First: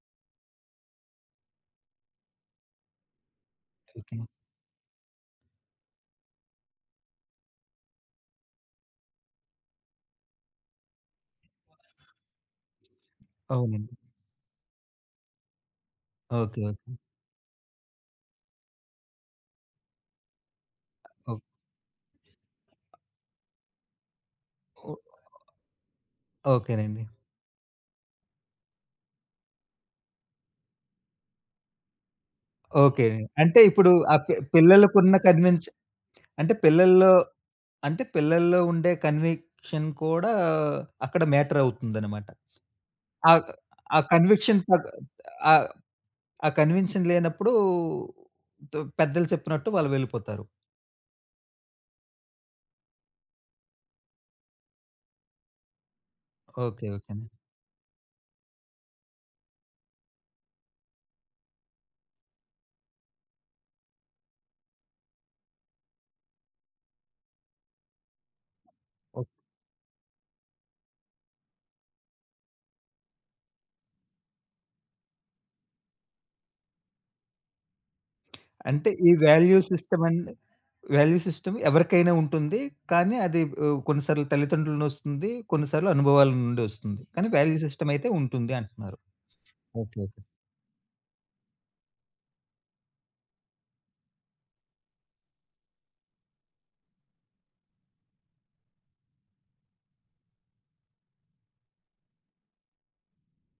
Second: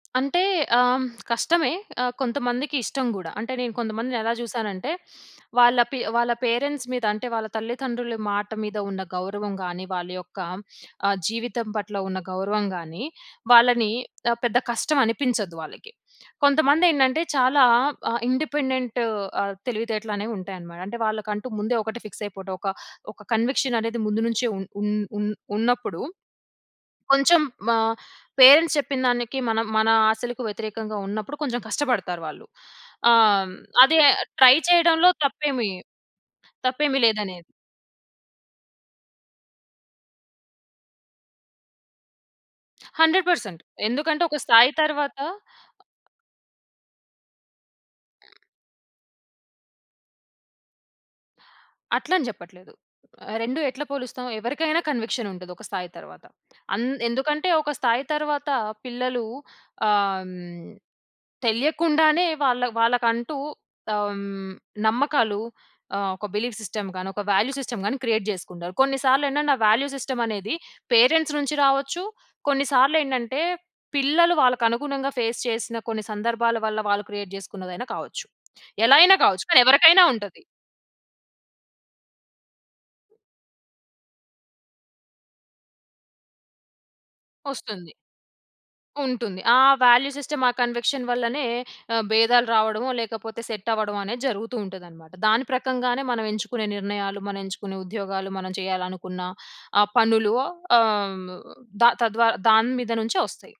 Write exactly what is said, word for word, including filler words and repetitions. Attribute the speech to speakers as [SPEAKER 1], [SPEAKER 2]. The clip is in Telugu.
[SPEAKER 1] అంటే ఆహ్, కష్టమే. ఆహ్, కొంతమందికి ఇష్టం గూడా. అంటే నేను
[SPEAKER 2] ఓకే.
[SPEAKER 1] కొంతమందిని ఎలా జూసానంటే, వాళ్ళ పీ వాళ్ళ పేరెంట్స్ మీద అంటే వాళ్ళ తల్లిదండ్రుల మాట మీద ఉన్న గౌరవం గాని, వాళ్ళ యొక్క ఆహ్, జీవితం పట్ల ఉన్న గౌరవం గాని, వాళ్ళని
[SPEAKER 2] అవునండి.
[SPEAKER 1] ఆహ్, పెద్ద కష్టమనిపించదు వాళ్ళకి.
[SPEAKER 2] ఓకే. ఓకే.
[SPEAKER 1] కొంతమందేంటంటే చాలా ఆహ్, ఇండిపెండెంట్ ఆహ్, తెలివితేటలనేవి ఉంటాయన్నమాట. అంటే
[SPEAKER 2] ఓహ్!
[SPEAKER 1] వాళ్ళకంటూ ముందే ఒకటే ఫిక్స్ అయిపోవడం. ఒక
[SPEAKER 2] అ
[SPEAKER 1] ఒక కన్విక్షన్ అనేది ముందు నుంచే ఉన్ ఉన్
[SPEAKER 2] ఓ
[SPEAKER 1] ఉన్ ఉన్నప్పుడు
[SPEAKER 2] ఓకేనండి.
[SPEAKER 1] కొంచెం ఆహ్, పేరెంట్స్ చెప్పిందానికి మనం మన ఆశలకు వ్యతిరేకంగా ఉన్నప్పుడు కొంచెం కష్టపడతారు వాళ్ళు.
[SPEAKER 2] ఓకే.
[SPEAKER 1] ఆహ్, హ్మ్,
[SPEAKER 2] అంటే ఇప్పుడు
[SPEAKER 1] అదే
[SPEAKER 2] ఆ పిల్
[SPEAKER 1] ట్రై చేయడంలో
[SPEAKER 2] పిల్లలకున్న కన్విన్స్
[SPEAKER 1] తప్పేమి
[SPEAKER 2] అంటే
[SPEAKER 1] తప్పేమి
[SPEAKER 2] పిల్లల్లో
[SPEAKER 1] లేదనేది.
[SPEAKER 2] అంటే పిల్లల్లో ఉండే కన్విక్షన్ కూడా, అక్కడ మ్యాటర్ అవుతుందనమాట.
[SPEAKER 1] హండ్రెడ్
[SPEAKER 2] ఆక్
[SPEAKER 1] పర్సెంట్
[SPEAKER 2] ఆ
[SPEAKER 1] ఎందుకంటే ఒక
[SPEAKER 2] కన్విక్షన్
[SPEAKER 1] స్థాయి
[SPEAKER 2] తగ్
[SPEAKER 1] తరువాత అ
[SPEAKER 2] ఆహ్, ఆ కన్విక్షన్ లేనప్పుడు ద పెద్దలు చెప్పినట్టు వాళ్ళు వెళ్ళిపోతారు.
[SPEAKER 1] అట్లని చెప్పట్లేదు. రెండు ఎట్లా పోలుస్తాం. ఎవరికైనా కన్విక్షన్ ఉంటది ఒక స్థాయి తరువాత.
[SPEAKER 2] ఓకే.
[SPEAKER 1] అన్
[SPEAKER 2] ఓకే అండి.
[SPEAKER 1] ఎందుకంటే, ఒక స్థాయి తరువాత పిల్లలు ఆహ్, హ్మ్, తెలియకుండానే వాళ్ళ వాళ్ళకంటూ ఆహ్, హ్మ్. నమ్మకాలు ఆహ్, ఒక బిలీవ్ సిస్టమ్ గాని, ఒక వాల్యూ సిస్టమ్ గాని, క్రియేట్ చేసుకుంటారు.
[SPEAKER 2] ఓహ్!
[SPEAKER 1] కొన్నిసార్లేంటంటే ఆ వాల్యూ సిస్టమనేది పేరెంట్స్ నుంచి రావచ్చు, కొన్నిసార్లేంటంటే పిల్లలు వాళ్ళకి అనుగుణంగా ఫేస్ చేసిన కొన్ని సందర్భాల వల్ల వాళ్ళు క్రియేట్ చేసుకున్నదైనా కావచ్చు.
[SPEAKER 2] అంటే,
[SPEAKER 1] ఎలా
[SPEAKER 2] ఈ
[SPEAKER 1] అయినా కావచ్చు.
[SPEAKER 2] వాల్యూ
[SPEAKER 1] మరీ
[SPEAKER 2] సిస్టమ్
[SPEAKER 1] ఎవరికైనా
[SPEAKER 2] అండ్
[SPEAKER 1] ఉంటది.
[SPEAKER 2] వాల్యూ సిస్టమ్ ఎవరికైనా ఉంటుంది. కానీ, అది ఆహ్, కొన్నిసార్లు తల్లిదండ్రులనొస్తుంది. కొన్నిసార్లు అనుభవాలనుండొస్తుంది. కానీ, వాల్యూ
[SPEAKER 1] ఒస్తుంది.
[SPEAKER 2] సిస్టమయితే ఉంటుంది అంటున్నారు.
[SPEAKER 1] ఉంటుంది. ఆ
[SPEAKER 2] ఓకే.
[SPEAKER 1] Value
[SPEAKER 2] okay.
[SPEAKER 1] సిస్టమ్, ఆ కన్విక్షన్ వల్లనే ఆహ్, భేదాలు రావడమో లేకపోతే సెట్ అవ్వడమనేది జరుగుతూ ఉంటదన్నమాట. దాని ప్రకంగానే మనం ఎంచుకునే నిర్ణయాలు, మనం ఎంచుకునే ఉద్యోగాలు, మనం చేయాలనుకున్న ఆ పనులు ఆహ్, హ్మ్, ద తద్వారా దాని మీద నుంచే వస్తాయి.